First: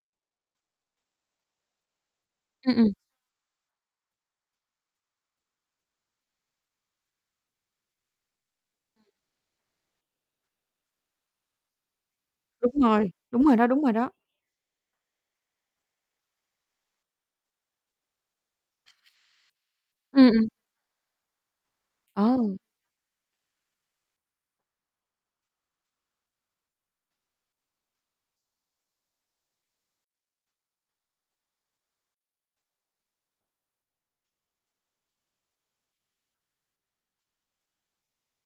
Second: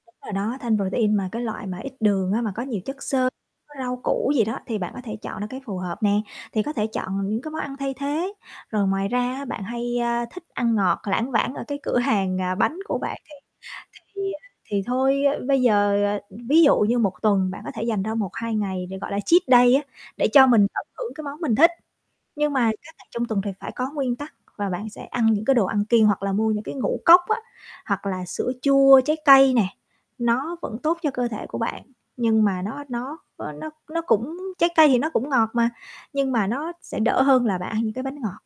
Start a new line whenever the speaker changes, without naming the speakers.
Đúng rồi đó, thanh protein mà cái loại mà ít đường á, mà có
Ưm,
nhiều
ừm.
chất xơ, có rau củ gì đó thì bạn có thể chọn ra cái phù hợp nè, thì có thể chọn là những cái món ăn thay thế. Rồi ngoài ra á, bạn hay, a, thích ăn ngọt, lảng vảng ở cái cửa hàng, à,
Đúng
bánh của
rồi,
bạn, thì
đúng rồi đó, đúng rồi đó.
thì, à, thì thôi, a, bây giờ, ờ, ví dụ như một tuần bạn có thể dành ra 1, 2 ngày để, gọi là, cheat day á, để
Ưm, ừm.
cho mình tận hưởng cái món mình thích. Nhưng
Ồ!
mà các ngày trong tuần thì phải có nguyên tắc và bạn sẽ ăn những cái đồ ăn kiêng hoặc là mua những cái ngũ cốc á, hoặc là sữa chua trái cây nè, nó vẫn tốt cho cơ thể của bạn, nhưng mà nó nó, ơ, nó nó cũng trái cây thì nó cũng ngọt mà, nhưng mà nó sẽ đỡ hơn là bạn ăn những cái bánh ngọt.